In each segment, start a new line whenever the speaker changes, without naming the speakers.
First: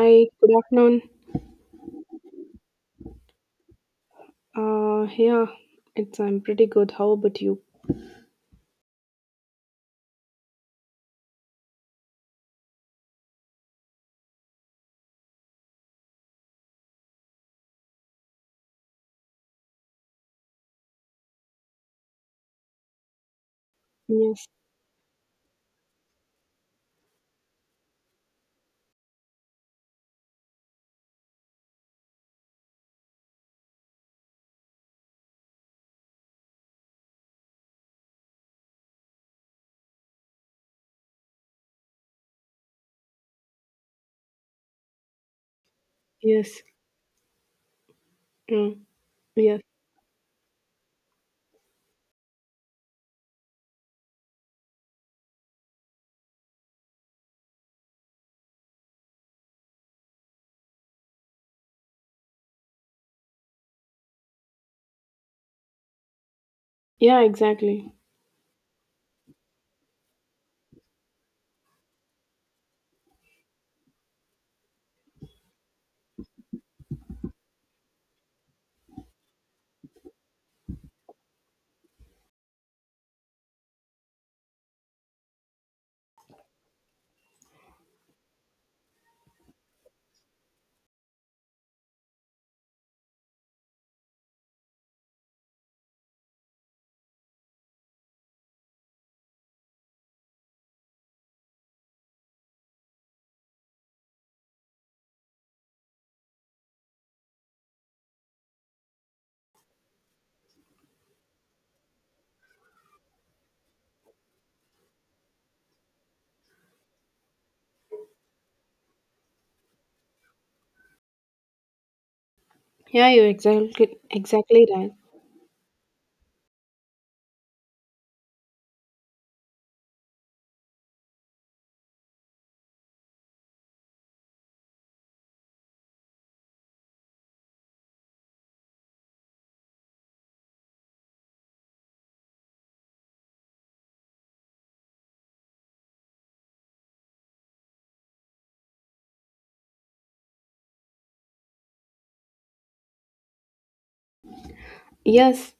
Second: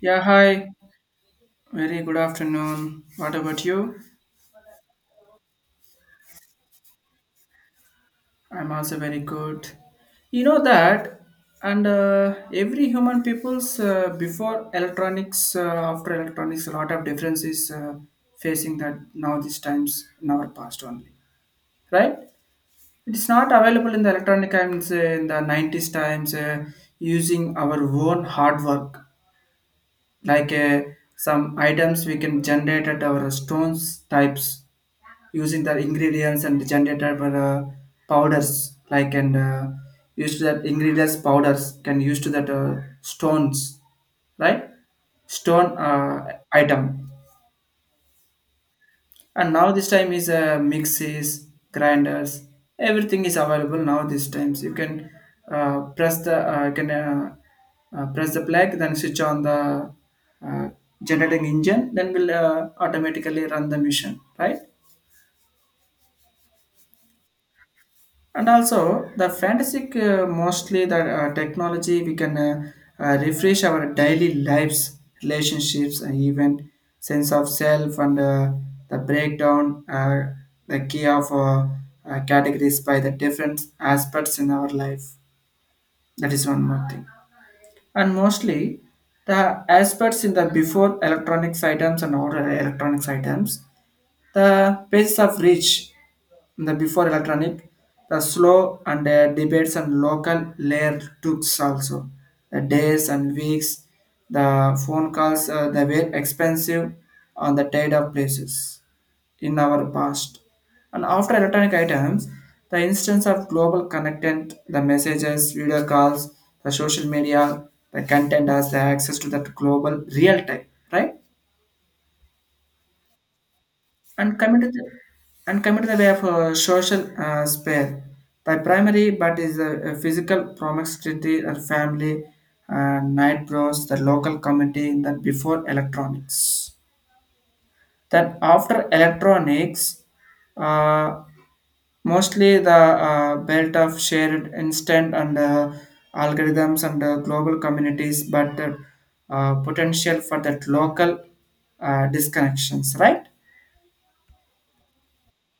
Yeah,
good
hi.
afternoon.
Very good afternoon. What about you?
Uh, yeah, it's I'm pretty good. How about you?
I'm also very good. You know that, and every human people's before electronics, after electronics, a lot of differences facing that now these times in our past only, right? It is not available in the
Yes,
electronic times in the 90s times using our own hard work like some items we can generate at our stones types using the ingredients and generated for powders like and used to that ingredients powders can use to that stones, right, stone
yes,
item.
mm,
And
yes.
now this time is mixes grinders, everything is available now this times. You can press the can press the plug, then switch on the uh, generating engine, then will automatically run the mission, right?
Yeah, exactly.
And also the fantastic mostly the technology, we can refresh our daily lives, relationships, and even sense of self, and the breakdown the key of categories by the different aspects in our life. That is one more thing. And mostly the aspects in the before electronics items and order electronics items, the basis of reach, the before electronic, the slow and debates and local layer tools also, the days and weeks, the phone calls they were expensive on the trade of places in our past. And after electronic items, the instance of global content, the messages, video calls, the social media, the content has the access to that global real time, right?
Yeah, you're exactly
and
exactly
committed
right.
and committed the way of social spare by primary but is a physical promiscuity or family, night bros, the local community that before electronics, that after electronics, uh, mostly the belt of shared instant and algorithms and global communities, but potential for that local disconnections, right?
Yes.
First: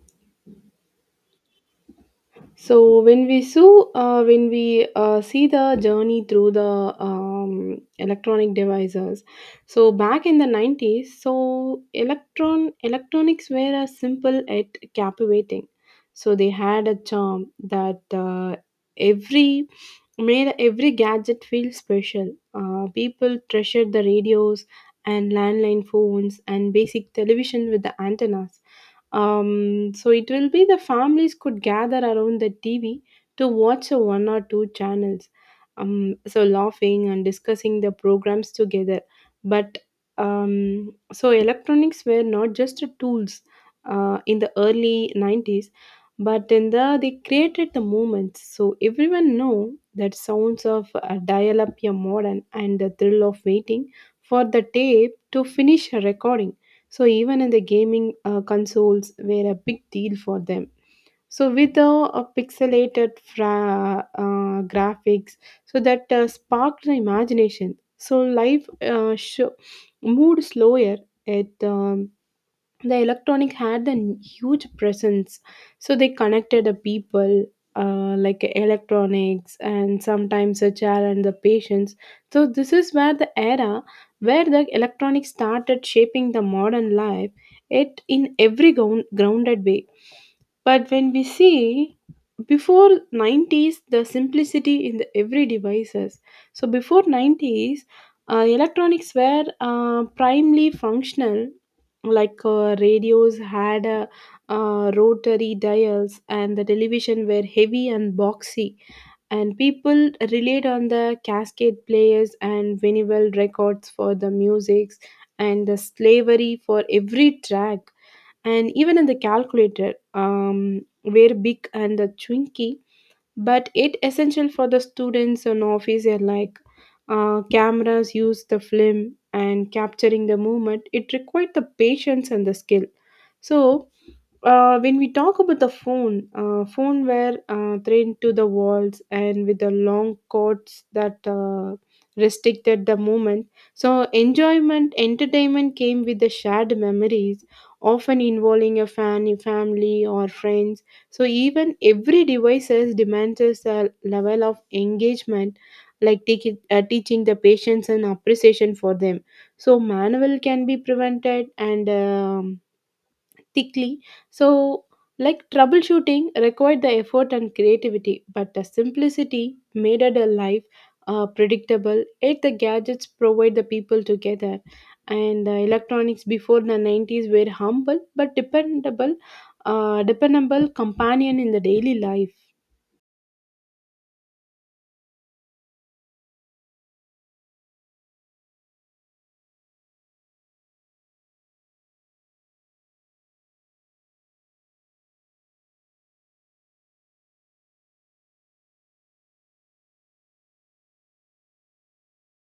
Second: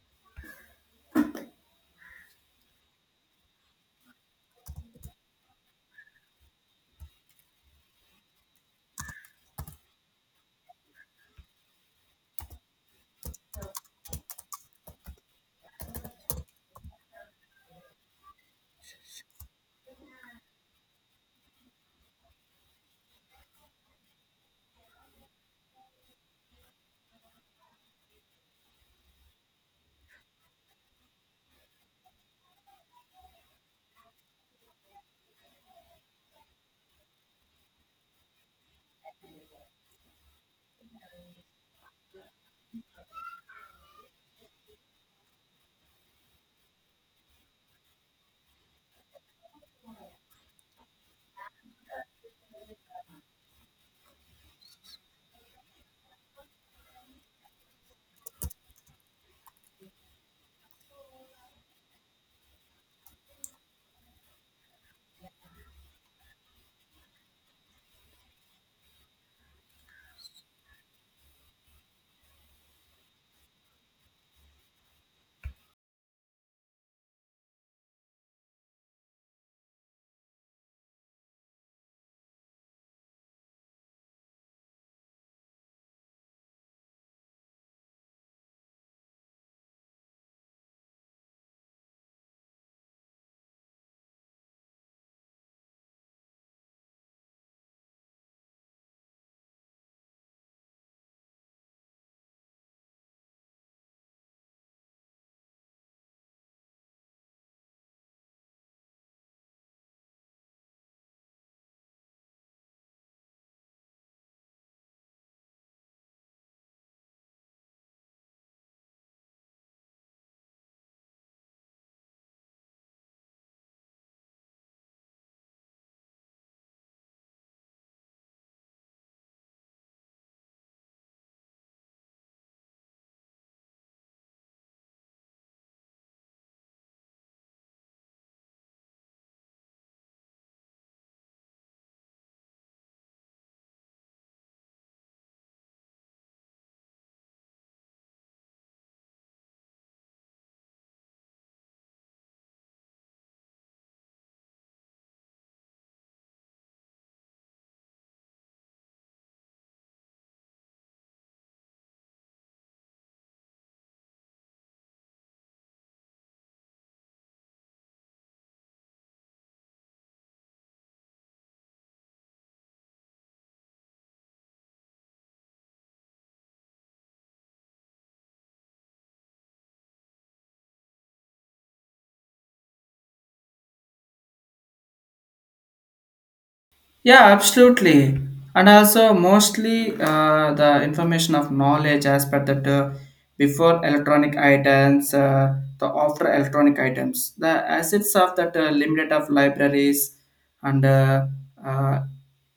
So when we see the journey through the electronic devices. So back in the 90s, electronics were a simple yet captivating. So they had a charm that every made every gadget feel special. People treasured the radios and landline phones and basic television with the antennas. Um, so it will be the families could gather around the TV to watch a one or two channels. Laughing and discussing the programs together. But electronics were not just a tools in the early 90s, but in the they created the moments. So everyone know that sounds of a dial-up your modern and the thrill of waiting for the tape to finish a recording. So even in the gaming consoles were a big deal for them. So with the uh, pixelated graphics, so that sparked the imagination. So life sho moved slower. It The electronic had a huge presence, so they connected the people, like electronics and sometimes a chair and the patients. So this is where the era where the electronics started shaping the modern life, it in every grounded way. But when we see before 90s the simplicity in the every devices, so before 90s electronics were primarily functional, like radios had rotary dials, and the television were heavy and boxy, and people relied on the cascade players and vinyl records for the musics, and the slavery for every track. And even in the calculator were big and the chunky, but it essential for the students and office are like. Cameras use the film, and capturing the movement it required the patience and the skill. So when we talk about the phone were thrown to the walls and with the long cords that restricted the movement. So enjoyment, entertainment came with the shared memories, often involving a fan, family or friends. So even every devices demands a level of engagement, like teaching the patience and appreciation for them. So manual can be prevented and. Thickly. So, like troubleshooting required the effort and creativity, but the simplicity made it a life, predictable. Yet the gadgets provide the people together. And electronics before the 90s were humble but dependable companion in the daily life.
Yeah, absolutely. And also, mostly the information of knowledge aspect that before electronic items, the after electronic items, the assets of that limited of libraries and uh,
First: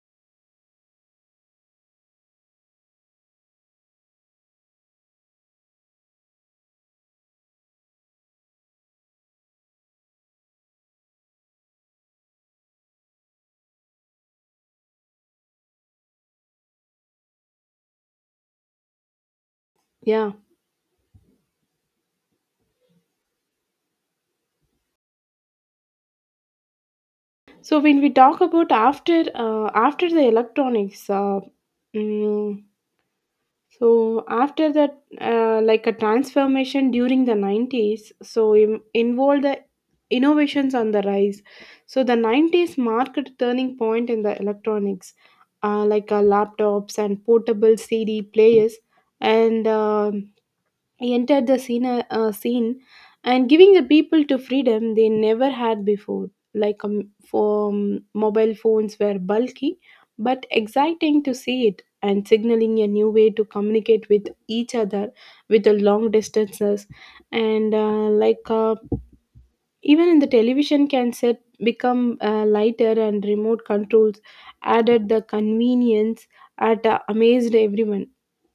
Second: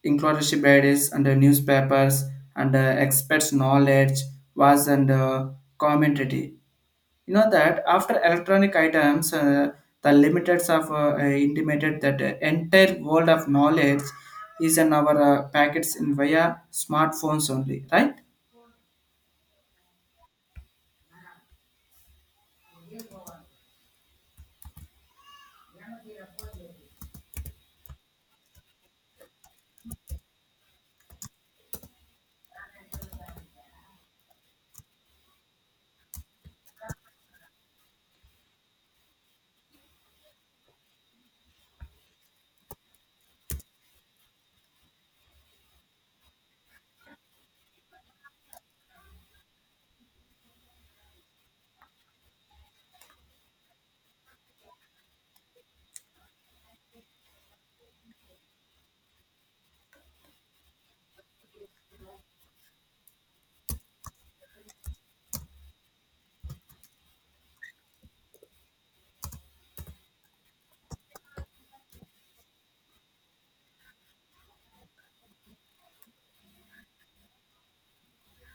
including bodies and newspapers and experts' knowledge was and commentary. You know that after electronic items, the limits of intimated that the entire world of knowledge is in our packets in via smartphones only, right?
Yeah. So when we talk about after the electronics, mm, So after that, like a transformation during the 90s, so involved the innovations on the rise. So the 90s marked a turning point in the electronics, like laptops and portable CD players, and entered the scene, and giving the people to freedom they never had before, like for mobile phones were bulky but exciting to see it, and signaling a new way to communicate with each other with the long distances. And even in the television can set become lighter, and remote controls added the convenience at amazed everyone.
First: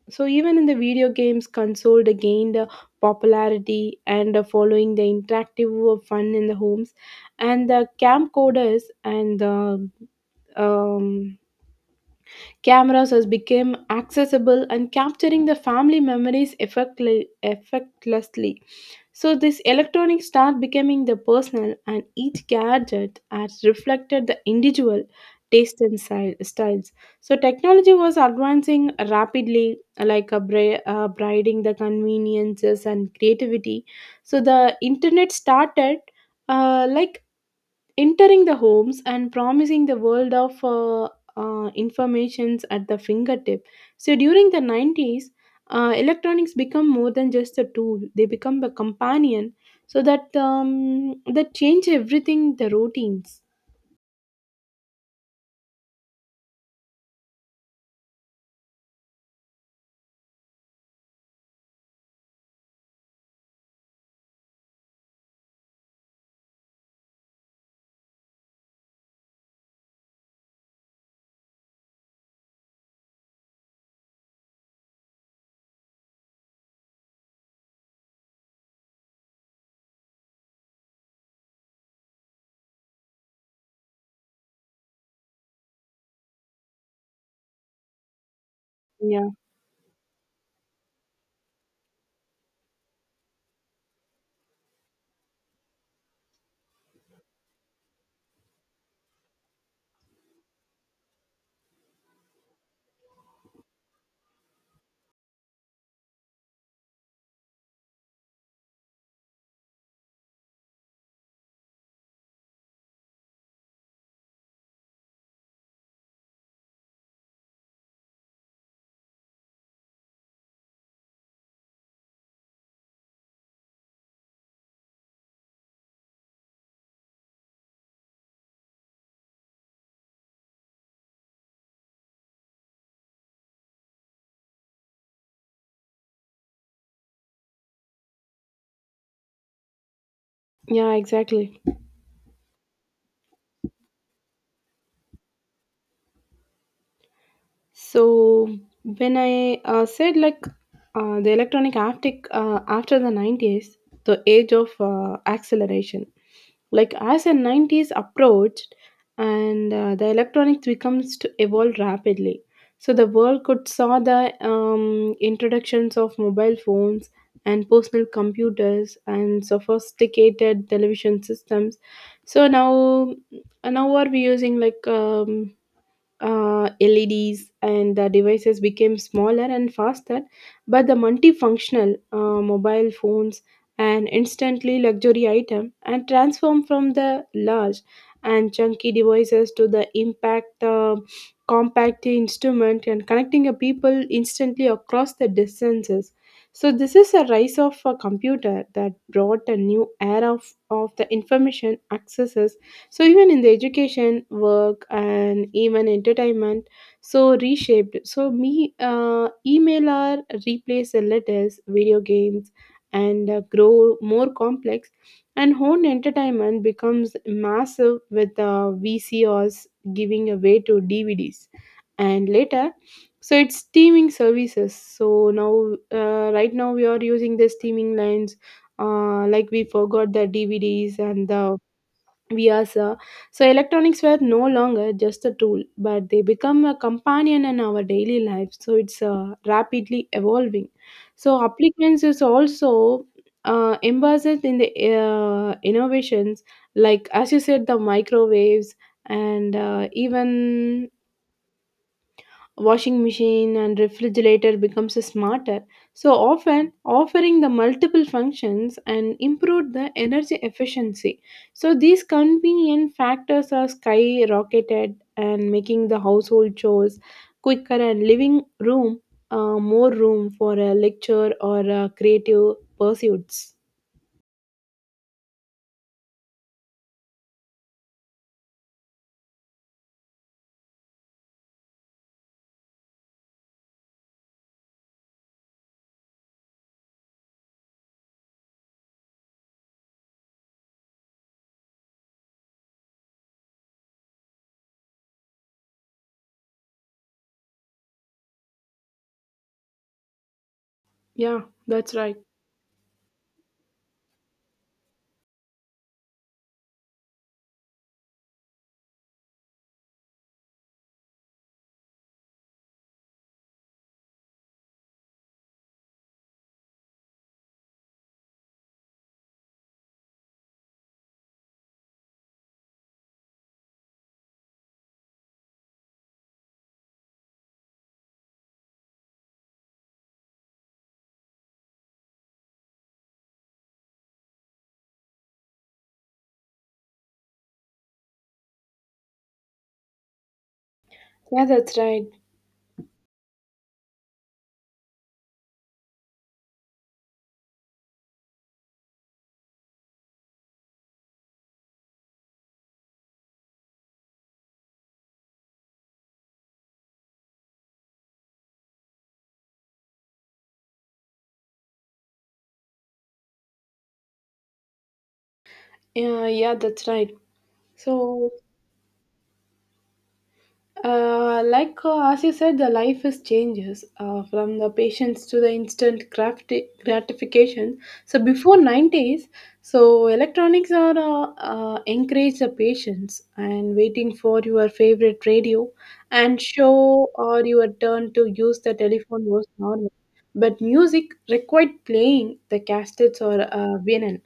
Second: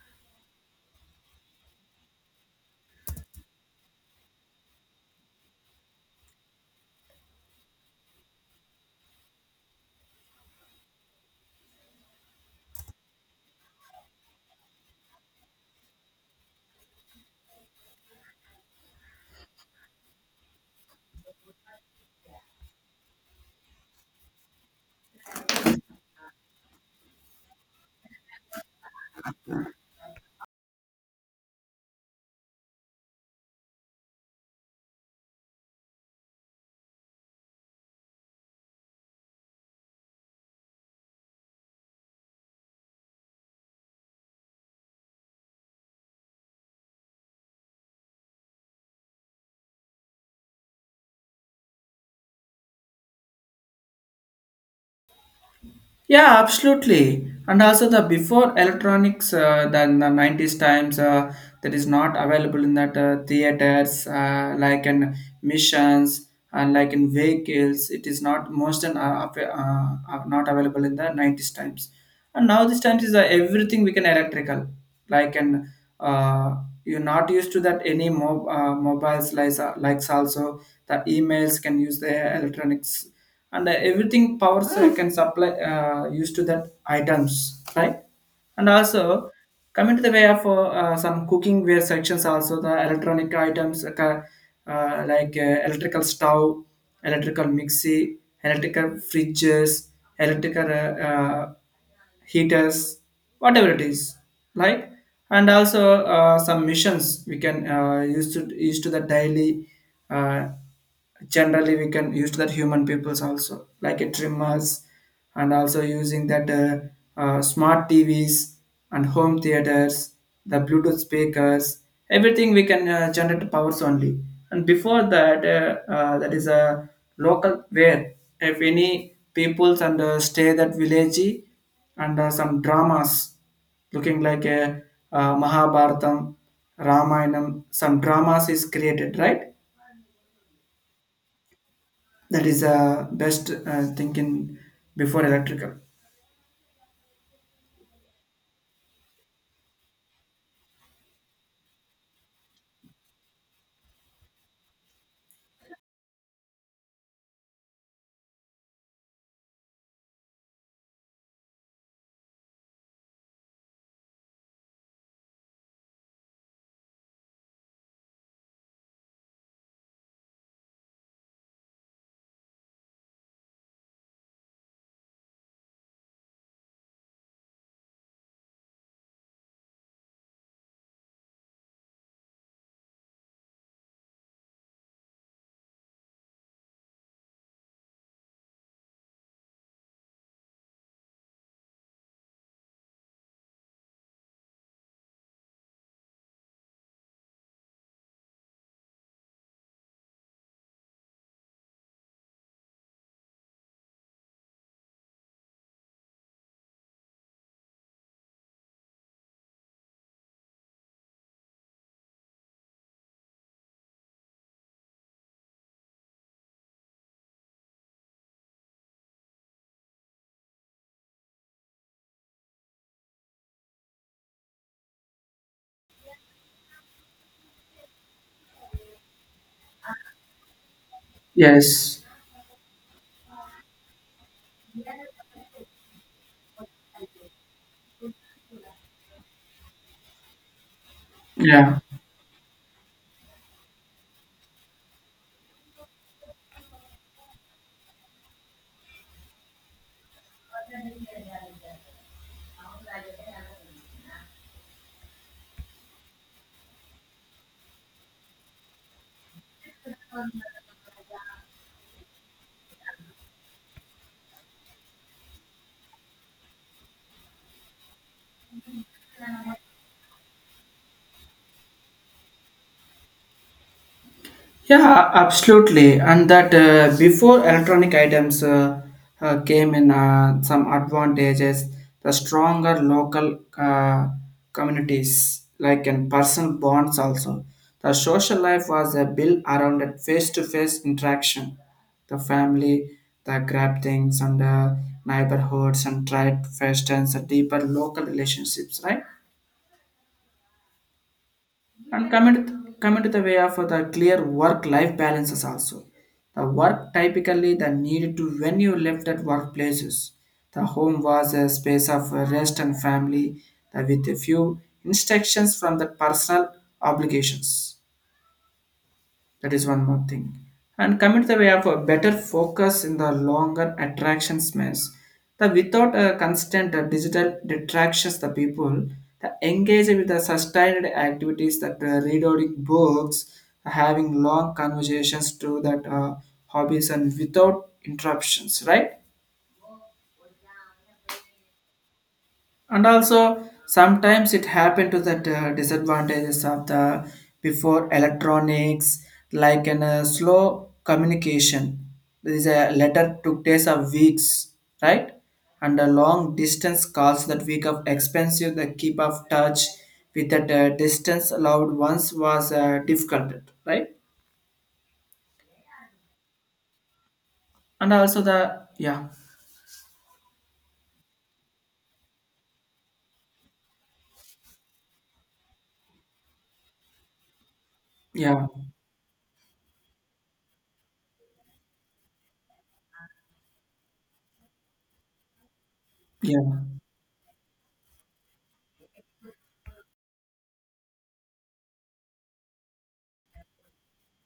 So even in the video games, console they gained popularity, and following the interactive fun in the homes, and the camcorders and the um, cameras has become accessible and capturing the family memories effortlessly. So this electronic start becoming the personal, and each gadget has reflected the individual taste and styles. So technology was advancing rapidly like a briding the conveniences and creativity. So the internet started like entering the homes and promising the world of informations at the fingertip. So during the 90s electronics become more than just a tool, they become a companion. So that change everything the routines.
Yeah, absolutely. And also the before electronics than the 90s times, that is not available in that theaters, like in missions and like in vehicles, it is not most and not available in the 90s times. And now these times is everything we can electrical like, and uh, you're not used to that any mobiles like likes also. The emails can use the electronics, and everything powers can supply used to that items, right? And
Yeah,
also coming to the way of some cooking ware sections also, the electronic items like electrical stove, electrical mixie, electrical fridges, electrical heaters, whatever it is, like. And also some missions we can use to the daily, uh, generally we can use to that human peoples also, like a trimmers. And also using that smart tvs and home theaters, the bluetooth speakers, everything we can generate powers only. And before that, that is a local where, if any peoples and stay that village, and some dramas looking like a Mahabharatam, Ramayanam, some dramas is created, right?
yeah, exactly.
That is the best thinking before electrical.
So when I said like, the electronic haptic after the 90s, the age of acceleration, like as the 90s approached and the electronics becomes to evolve rapidly. So the world could saw the introductions of mobile phones and personal computers and sophisticated television systems. So now, now what we using like LEDs, and the devices became smaller and faster, but the multifunctional mobile phones an instantly luxury item, and transformed from the large and chunky devices to the impact compact instrument, and connecting a people instantly across the distances. So this is a rise of a computer that brought a new era of the information access. So, even in the education, work, and even entertainment, so reshaped. So, email are replace the letters, video games, and grow more complex. And home entertainment becomes massive with VCRs giving away to DVDs. And later, so it's streaming services. So now, right now, we are using the streaming lines, like we forgot the DVDs and the
Yes.
we Vyasa. So electronics were no longer just a tool, but they become a companion in our daily life. So it's rapidly evolving. So
Yeah.
applicants is also embedded in the innovations, like as you said, the microwaves and even washing machine and refrigerator becomes smarter, so often offering the multiple functions and improve the energy efficiency. So these convenient factors are skyrocketed, and making the household chores quicker, and living room more room for a lecture or creative pursuits.
Yeah, absolutely. And that before electronic items, came in some advantages, the stronger local communities, like in personal bonds also. The social life was built around a face-to-face interaction. The family, the grab things and the neighborhoods and tried festivals, and deeper local relationships, right?
Yeah, that's
And
right.
coming to the way of the clear work life balances also, the work typically the need to, when you left at workplaces, the home was a space of rest and family with a few instructions from the personal obligations. That is one more thing. And commit the way of a better focus in the longer attraction space, the without a constant digital detractions, the people, the engage with the sustained activities that reading books, having long conversations to that hobbies and without interruptions, right?
Yeah, that's right.
And also sometimes it happened to that disadvantages of the before electronics, like in a slow communication, there is a letter took days or weeks, right? And a long distance calls that week of expensive, the keep of touch with that distance allowed once was difficult, right?
Yeah, yeah, that's right.
And also
So
the yeah,
As you said, the life is changes from the patience to the instant gratification. So
yeah,
before 90s, so electronics are encourage the patience, and waiting for your favorite radio and
yeah,
show, or your turn to use the telephone was normal. But music required playing the cassettes or vinyl,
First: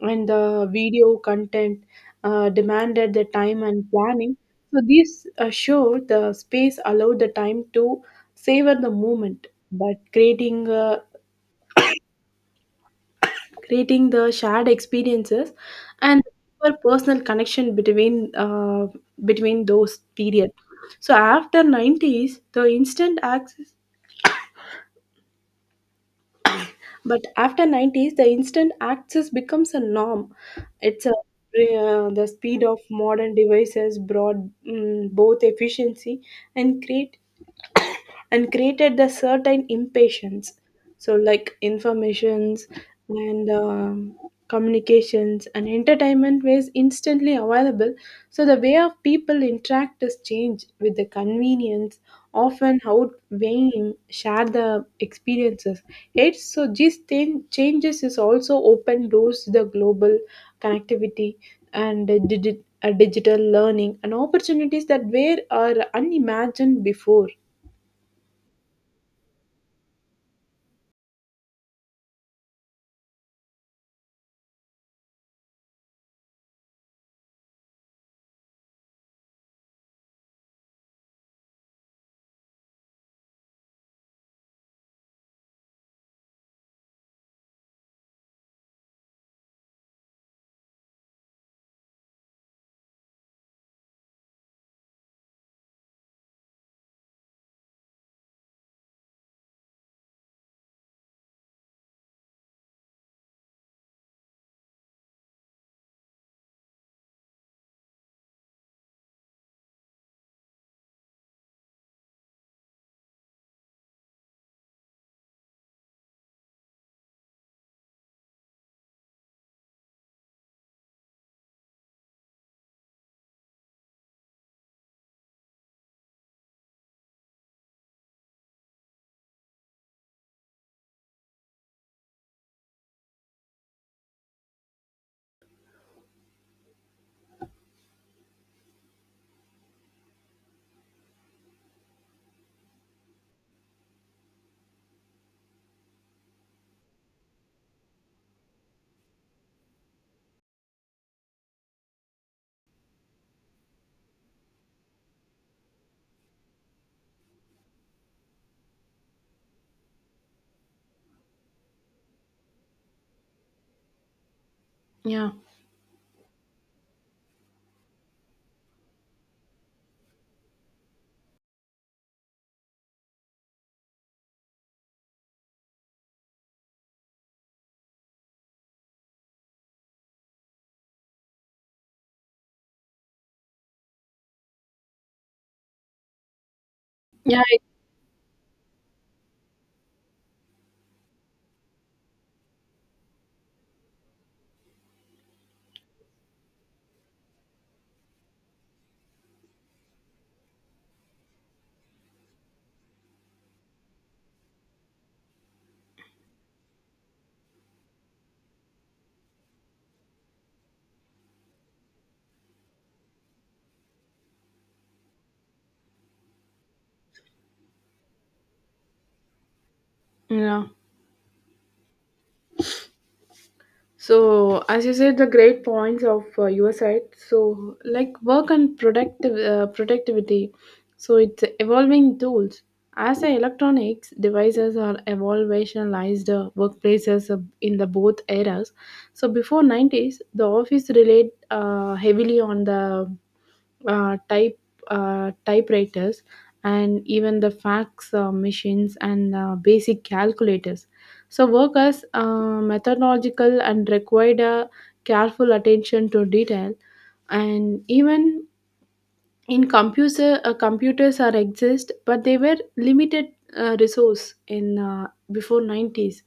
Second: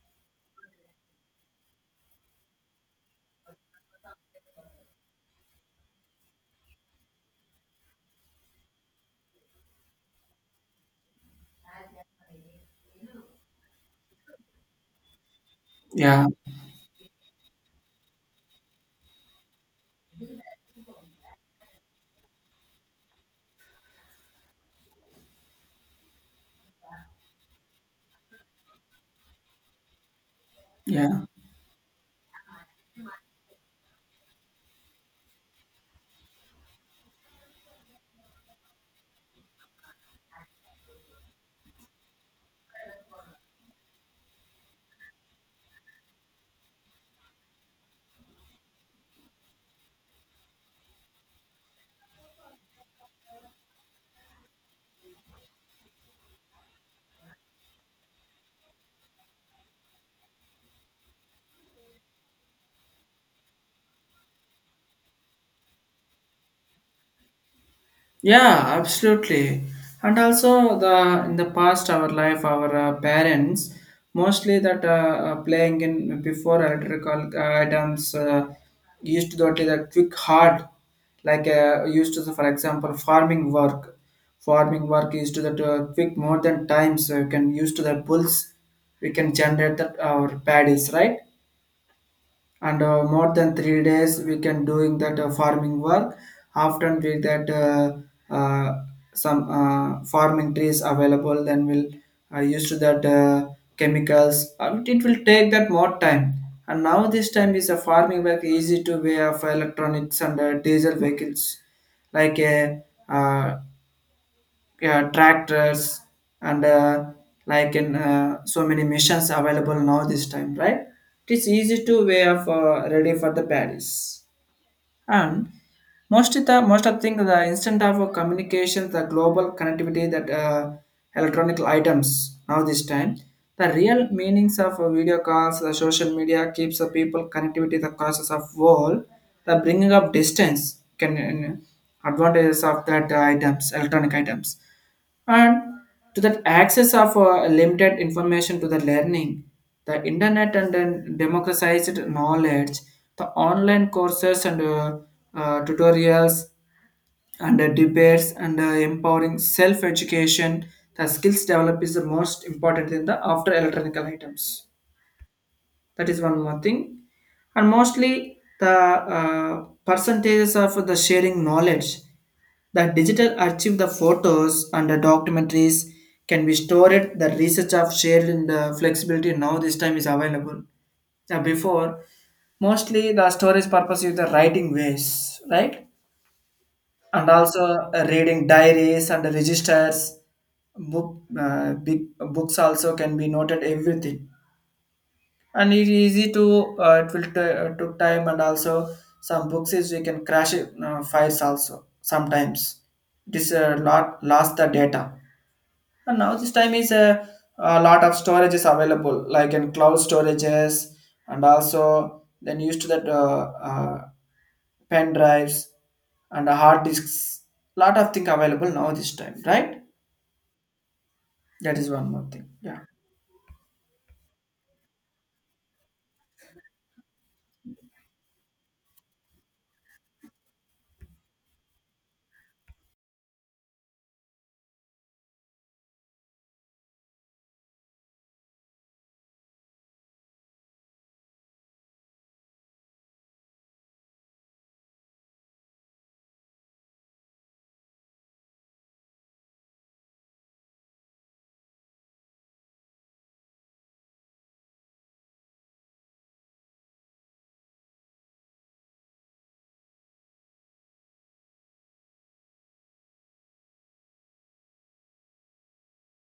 and the video content demanded the time and planning. So these show the space allow the time to savor the moment, but creating the shared experiences and
yeah,
for personal connection between between those period. So after 90s, the instant access becomes a norm. It's a
yeah.
the speed of modern devices brought both efficiency and create and created the certain impatience. So like informations and communications and entertainment was instantly available. So the way of people interact has changed, with the convenience often outweighing share the experiences. Yet so these thing changes is also open doors to the global connectivity and the digital learning and opportunities that were are unimagined before.
Yeah, absolutely. And also the in the past our life, our parents mostly that playing in before electrical items, used to the only that quick hard, like used to the, for example, farming work. Farming work used to that quick more than times, so you can use to the bulls. We can generate that our paddies, right? And more than 3 days we can doing that farming work, often we that some farming trees available, then we'll use to that chemicals. It will take that more time. And now this time is a farming work easy to way of electronics and diesel vehicles, like a uh, tractors and like in so many missions available now this time, right? It is easy to way of ready for the paris. And most of thing, the instant of communication, the global connectivity that electronic items now this time, the real meanings of video calls, the social media keeps the people connectivity, the causes of world, the bringing up distance can advantages of that items electronic items. And to that access of limited information to the learning, the internet and then democratized knowledge, the online courses and tutorials and debates and empowering self-education, the skills develop is the most important in the after electronic items.
Yeah,
That is one more thing. And mostly the percentages of the sharing knowledge, the digital archive, the photos and the documentaries can be stored. The research of shared in the flexibility now this time is available. Now before, mostly the storage purpose is the writing ways, right? And
yeah,
also reading diaries and the registers, book, big books also can be noted everything, and it's easy to, took time. And also some books is we can crash it files also sometimes, this a lot lost the data. And now this time is a lot of storage is available, like in cloud storages. And also then used to that pen drives and hard disks, lot of thing available now this time, right?
yeah.
That is one more thing. Yeah.
So, as you said, the great points of your side. So, like work and productive productivity. So it's evolving tools. As the electronics devices are evolutionized workplaces in the both eras. So before 90s, the office relied heavily on the uh, type typewriters, and even the fax machines, and basic calculators. So, work as methodological and required a careful attention to detail, and even in computer computers are exist, but they were limited resource in before 90s,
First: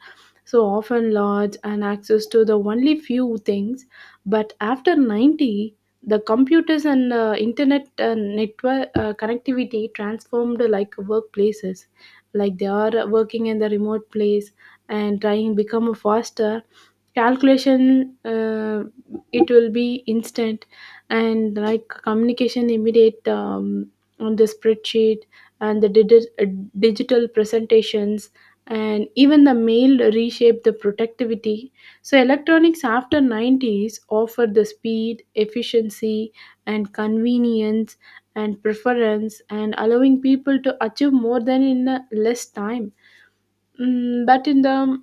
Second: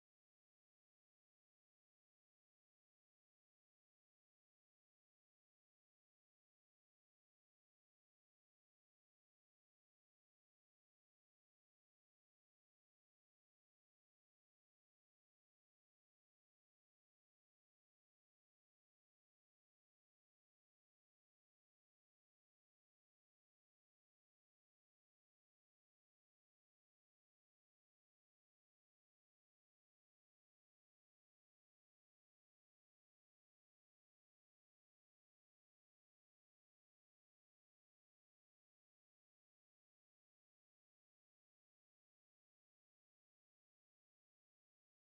so often large and access to the only few things. But after 90 the computers and uh, internet network connectivity transformed like workplaces, like they are working in the remote place, and trying become faster, calculation it will be instant, and like communication immediate, on the spreadsheet and the digital presentations, and even the mail reshaped the productivity. So electronics after 90s offer the speed efficiency and convenience and preference, and allowing people to achieve more than in a less time. Mm, but in the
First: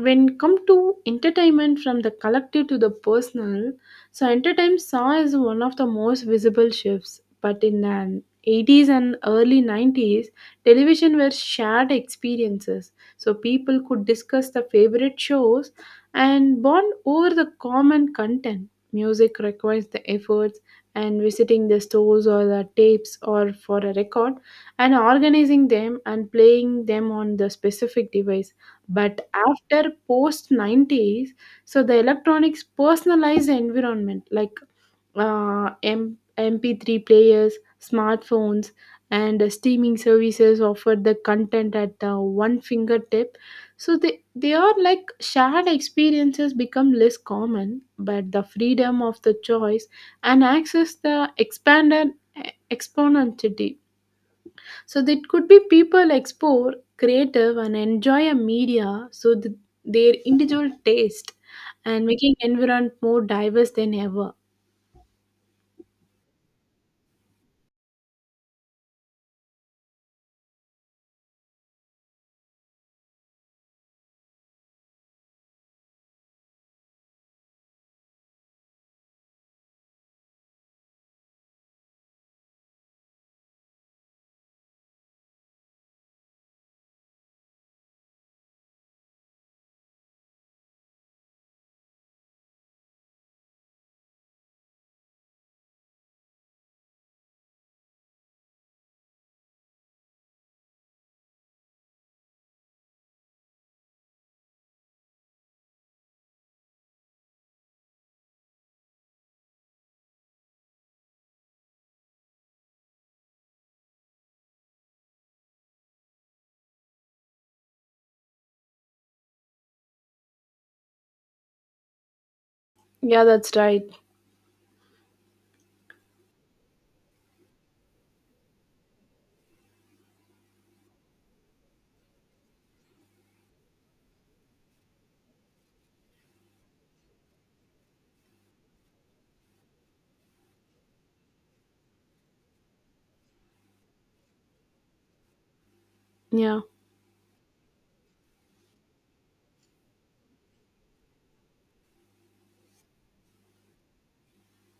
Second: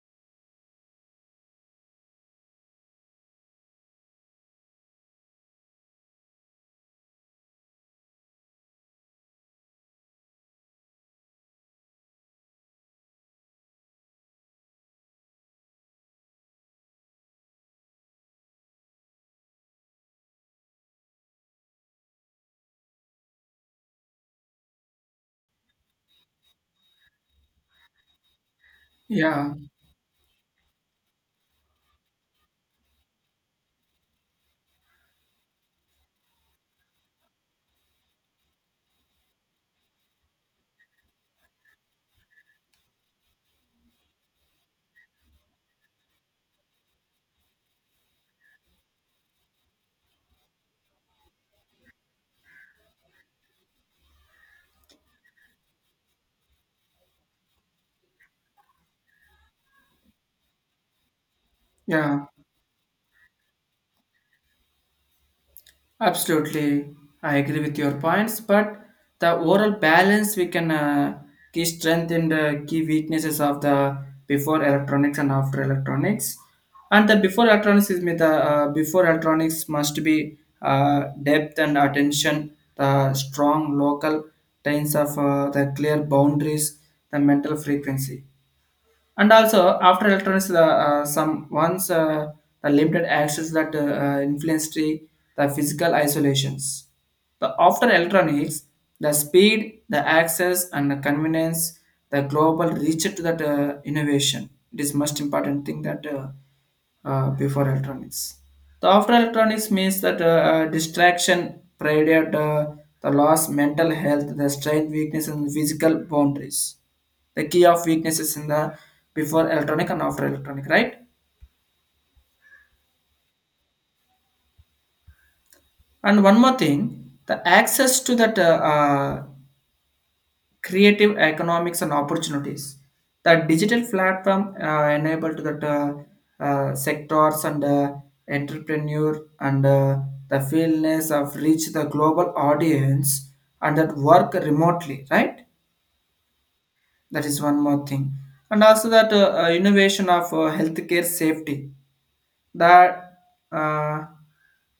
When come to entertainment from the collective to the personal, so entertainment saw is one of the most visible shifts. But in the 80s and early 90s, television were shared experiences. So people could discuss the favorite shows and bond over the common content. Music requires the efforts and visiting the stores or the tapes or for a record, and organizing them and playing them on the specific device. But
Yeah,
after post 90s, so the electronics personalized environment, like mp3 players, smartphones, and streaming services offer the content at one fingertip. So they are like shared experiences become less common, but the freedom of the choice and access the expanded exponentially. So that could be people explore creative and enjoy a media, so that their individual taste and
yeah.
making environment more diverse than ever.
Absolutely, I agree with your points, but the overall balance we can key strength and key weaknesses of the before electronics and after electronics, and the before electronics is with the before electronics must be depth and attention, the strong local trains of the clear boundaries, the mental frequency. And also after electronics, the some once the limited access that influenced the physical isolations, the after electronics, the speed, the access and the convenience, the global reach to that innovation, it is most important thing that before electronics, the after electronics means that distraction, predate, the loss mental health, the strength weakness and physical boundaries, the key of weaknesses in the before electronic and after electronic, right?
Yeah, that's right.
And one more thing, the access to that creative economics and opportunities, the digital platform enable to that sectors and entrepreneur and the fieldness of reach the global audience and that work remotely, right?
Yeah,
That is one more thing. And also that innovation of healthcare safety, the uh,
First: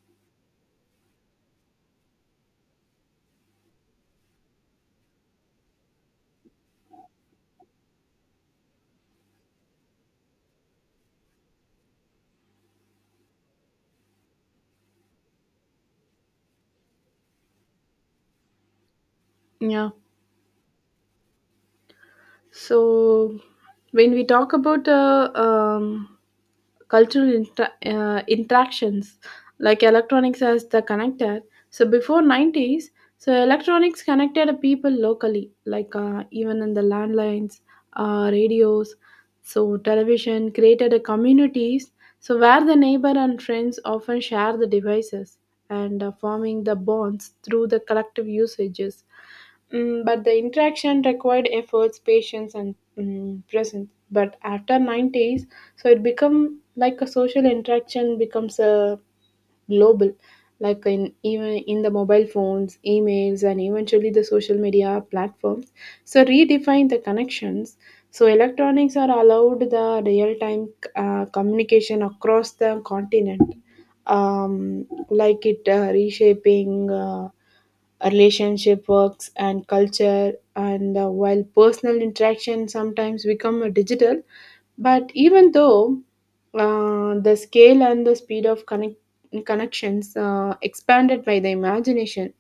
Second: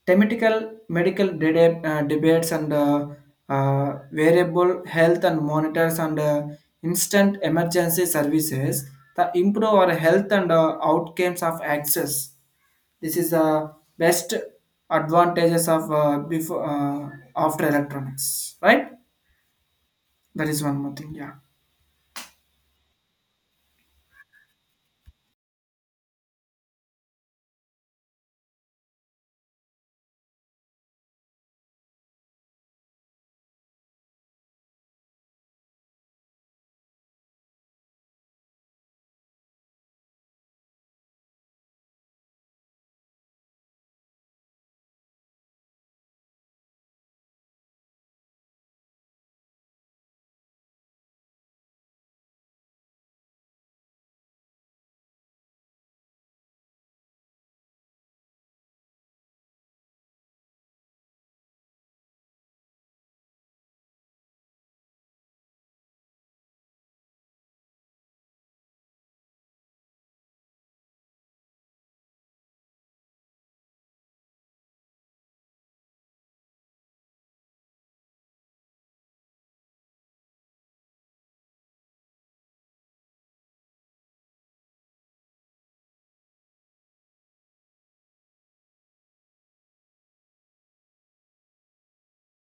thematical medical debate, debates and variable health and monitors and instant emergency services that improve our health and outcomes of access. This is the best advantages of before after electronics, right?
yeah.
That is one more thing. Yeah.
So, when we talk about cultural interactions, like electronics as the connector, so before 90s, so electronics connected people locally, like even in the landlines, radios, so television created a communities, so where the neighbor and friends often share the devices and forming the bonds through the collective usages. But the interaction required efforts, patience, and presence. But after 9 days, so it become like a social interaction becomes a global, like in even in the mobile phones, emails, and eventually the social media platforms. So redefine the connections. So electronics are allowed the real time communication across the continent. Um, like it reshaping relationship works and culture and while personal interaction sometimes become a digital but even though the scale and the speed of connections expanded by the imagination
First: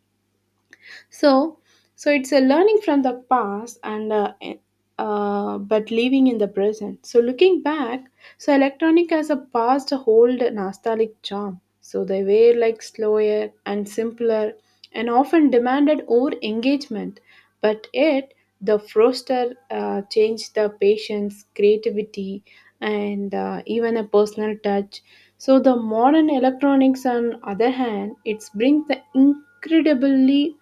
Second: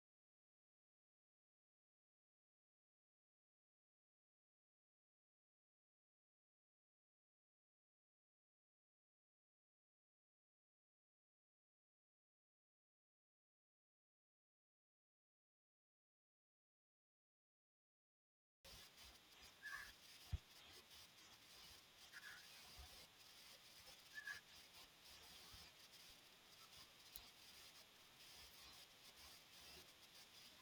so, so it's a learning from the past and but living in the present. So looking back, so electronic has a past hold nostalgic charm. So they were like slower and simpler and often demanded more engagement. But yet the froster changed the patience, creativity, and even a personal touch. So the modern electronics, on other hand, it's brings the incredibly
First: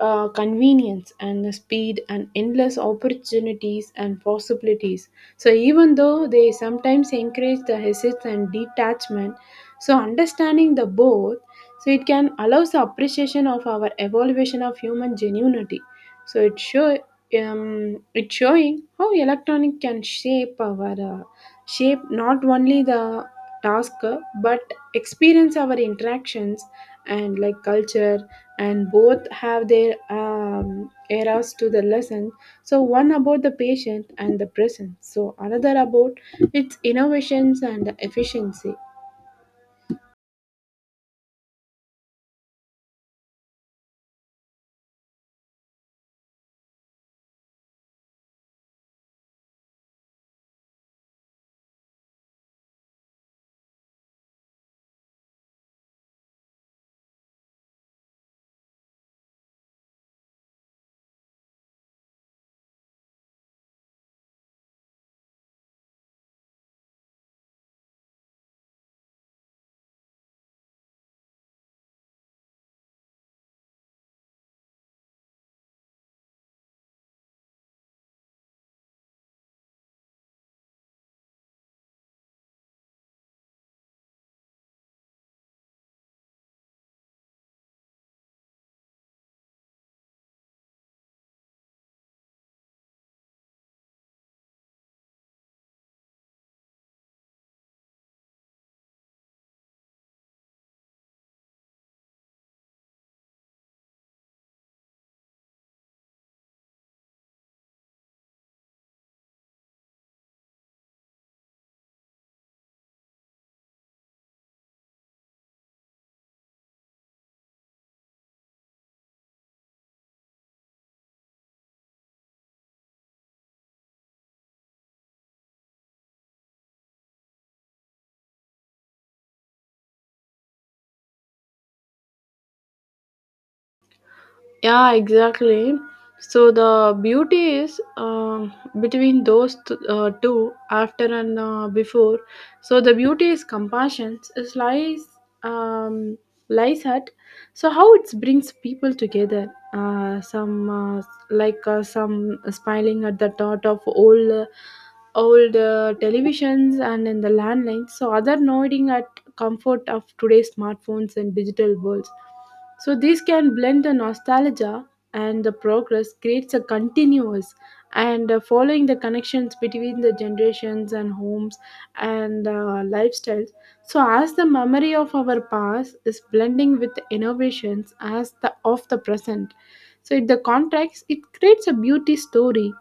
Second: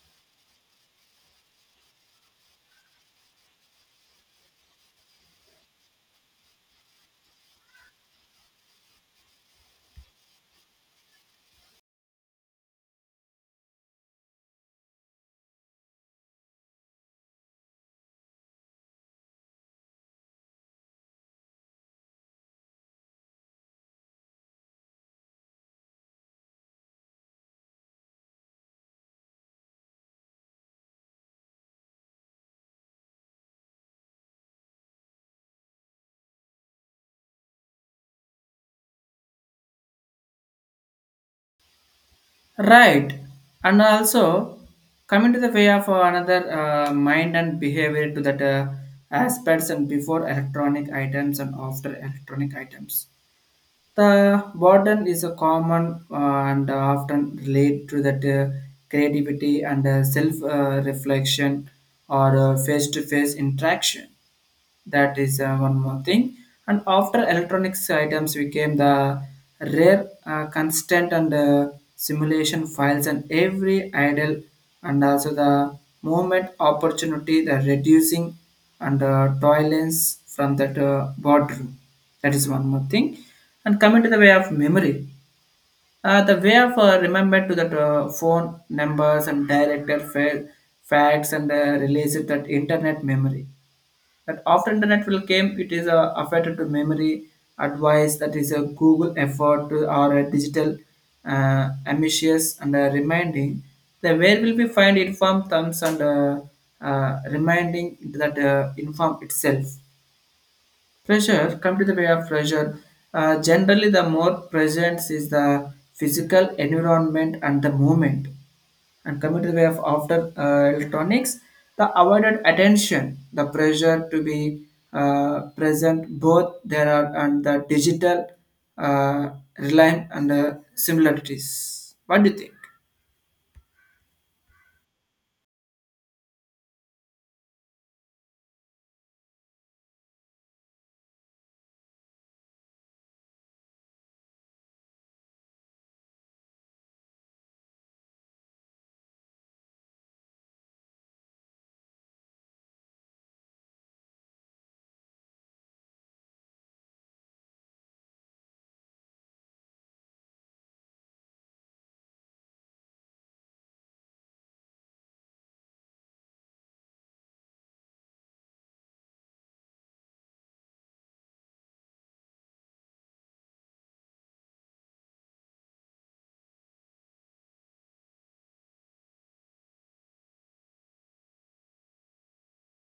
convenience and the speed and endless opportunities and possibilities. So even though they sometimes encourage the hesitance and detachment, so understanding the both, so it can allows the appreciation of our evaluation of human genuinity. So it show it's showing how electronic can shape our shape not only the task but experience our interactions and like culture and both have their eras to the lesson. So one about the patient and the present. So another about its innovations and efficiency.
Right. And also, coming to the way of another mind and behavior to that aspects and before electronic items and after electronic items. The burden is a common and often relate to that creativity and self reflection or face to face interaction. That is one more thing. And after electronics items became the rare constant and simulation files and every idle. And also the movement opportunity the reducing and tolerance from that boardroom. That is one more thing. And coming to the way of memory, the way of remember to that phone numbers and directed facts and release it that internet memory, that after internet will came, it is affected to memory advice, that is a google effort to or a digital ambitious and reminding the where will we find informed thumbs and reminding that inform itself pressure. Come to the way of pressure, generally the more presence is the physical environment and the moment. And coming to the way of after electronics, the avoided attention, the pressure to be present, both there are and the digital uh, reliant and the similarities, what do you think?
Yeah, exactly. So the beauty is between those two, after and before. So the beauty is compassion. It lies um, lies at. So how it brings people together. Some smiling at the thought of old televisions and in the landlines. So other nodding at comfort of today's smartphones and digital worlds, so these can blend the nostalgia and the progress creates a continuous and following the connections between the generations and homes and lifestyles. So as the memory of our past is blending with the innovations as the of the present. So in the context, it creates a beauty story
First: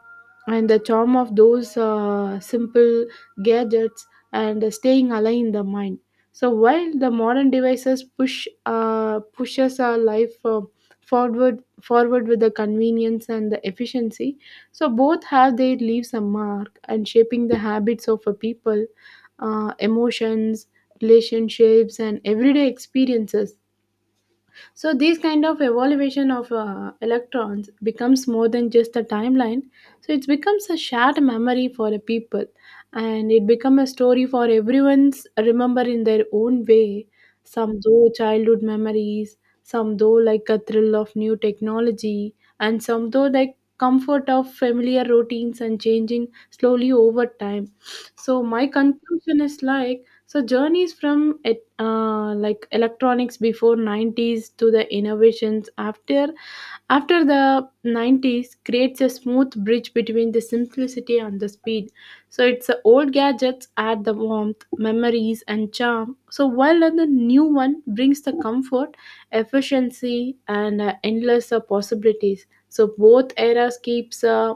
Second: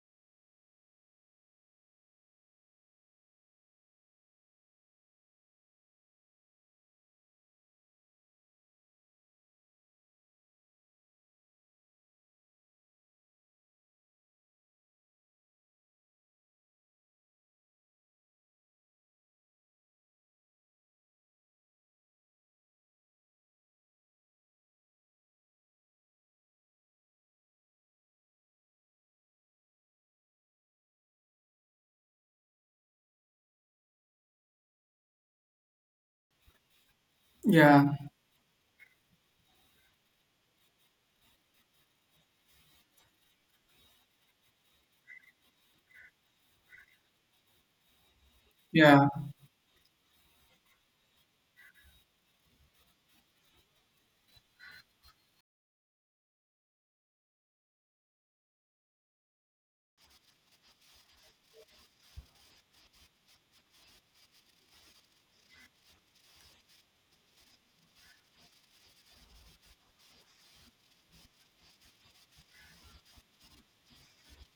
and the charm of those simple gadgets and staying alive in the mind. So while the modern devices pushes our life forward with the convenience and the efficiency, so both have their leaves a mark and shaping the habits of a people, emotions, relationships, and everyday experiences. So this kind of evaluation of electrons becomes more than just a timeline. So it becomes a shared memory for the people, and it becomes a story for everyone's remember in their own way. Some
Yeah,
though childhood memories, some though like a thrill of new technology, and some though like comfort of familiar routines and changing slowly over time. So my
yeah.
conclusion is like so journeys from it, like electronics before 90s to the innovations after the 90s creates a smooth bridge between the simplicity and the speed, so it's the old gadgets add the warmth memories and charm, so while the new one brings the comfort efficiency and endless possibilities, so both eras keeps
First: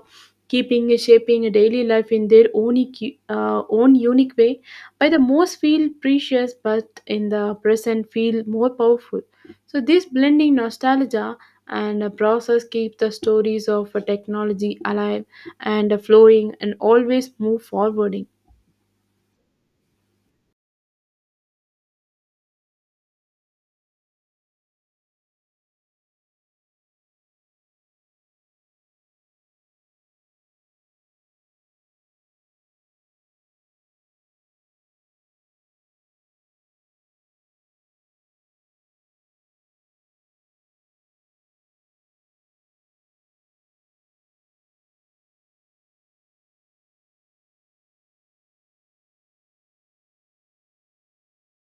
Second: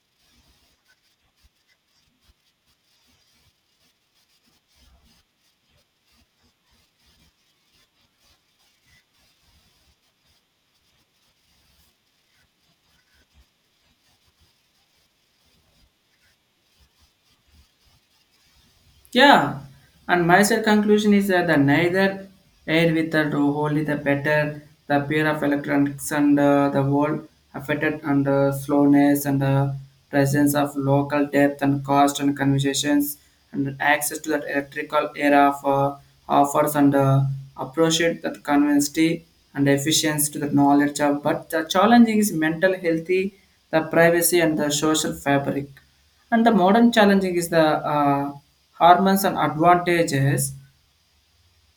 keeping shaping a daily life in their own unique way, by the most feel precious but in the present feel more powerful, so this blending nostalgia and a process keep the stories of a technology alive and flowing and always move forwarding.
Yeah, and my side conclusion is that the neither air with the wholly the better, the pair of electronics and the world affected and slowness and the presence of local depth and cost and conversations and access to that electrical era of offers and appreciate that convenience and efficiency to the knowledge of, but the challenging is mental healthy, the privacy and the social fabric, and the modern challenging is the hormones and advantages,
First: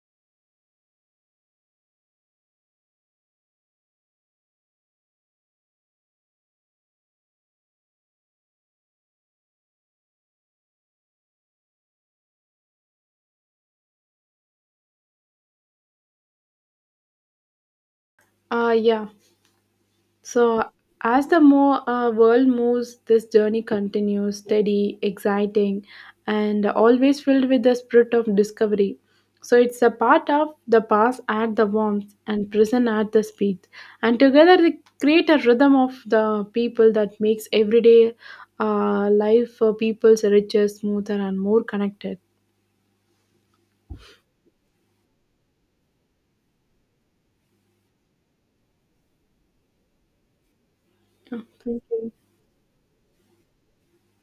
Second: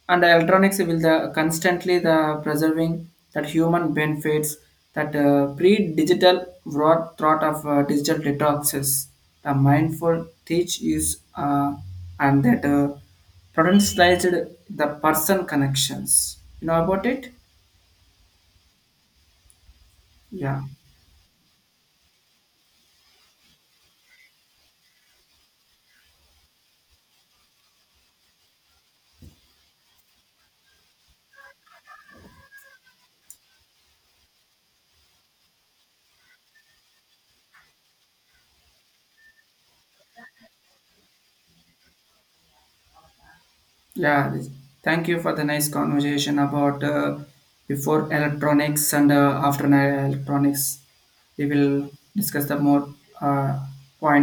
and the electronics will the constantly the preserving that human benefits, that pre-digital broad thought of digital detoxes, the mindful teach is and that potentialized the person connections, you know about it.
Ah yeah.
Yeah.
So, as the more world moves, this journey continues steady, exciting, and always filled with the spirit of discovery. So, it's a part of the past at the warmth and present at the speed. And together, they create a rhythm of the people that makes everyday life for people's richer, smoother, and more connected.
Yeah, thank you for the nice conversation about before electronics and after electronics.
Yeah,
We
thank
will
you.
discuss the more uh, points.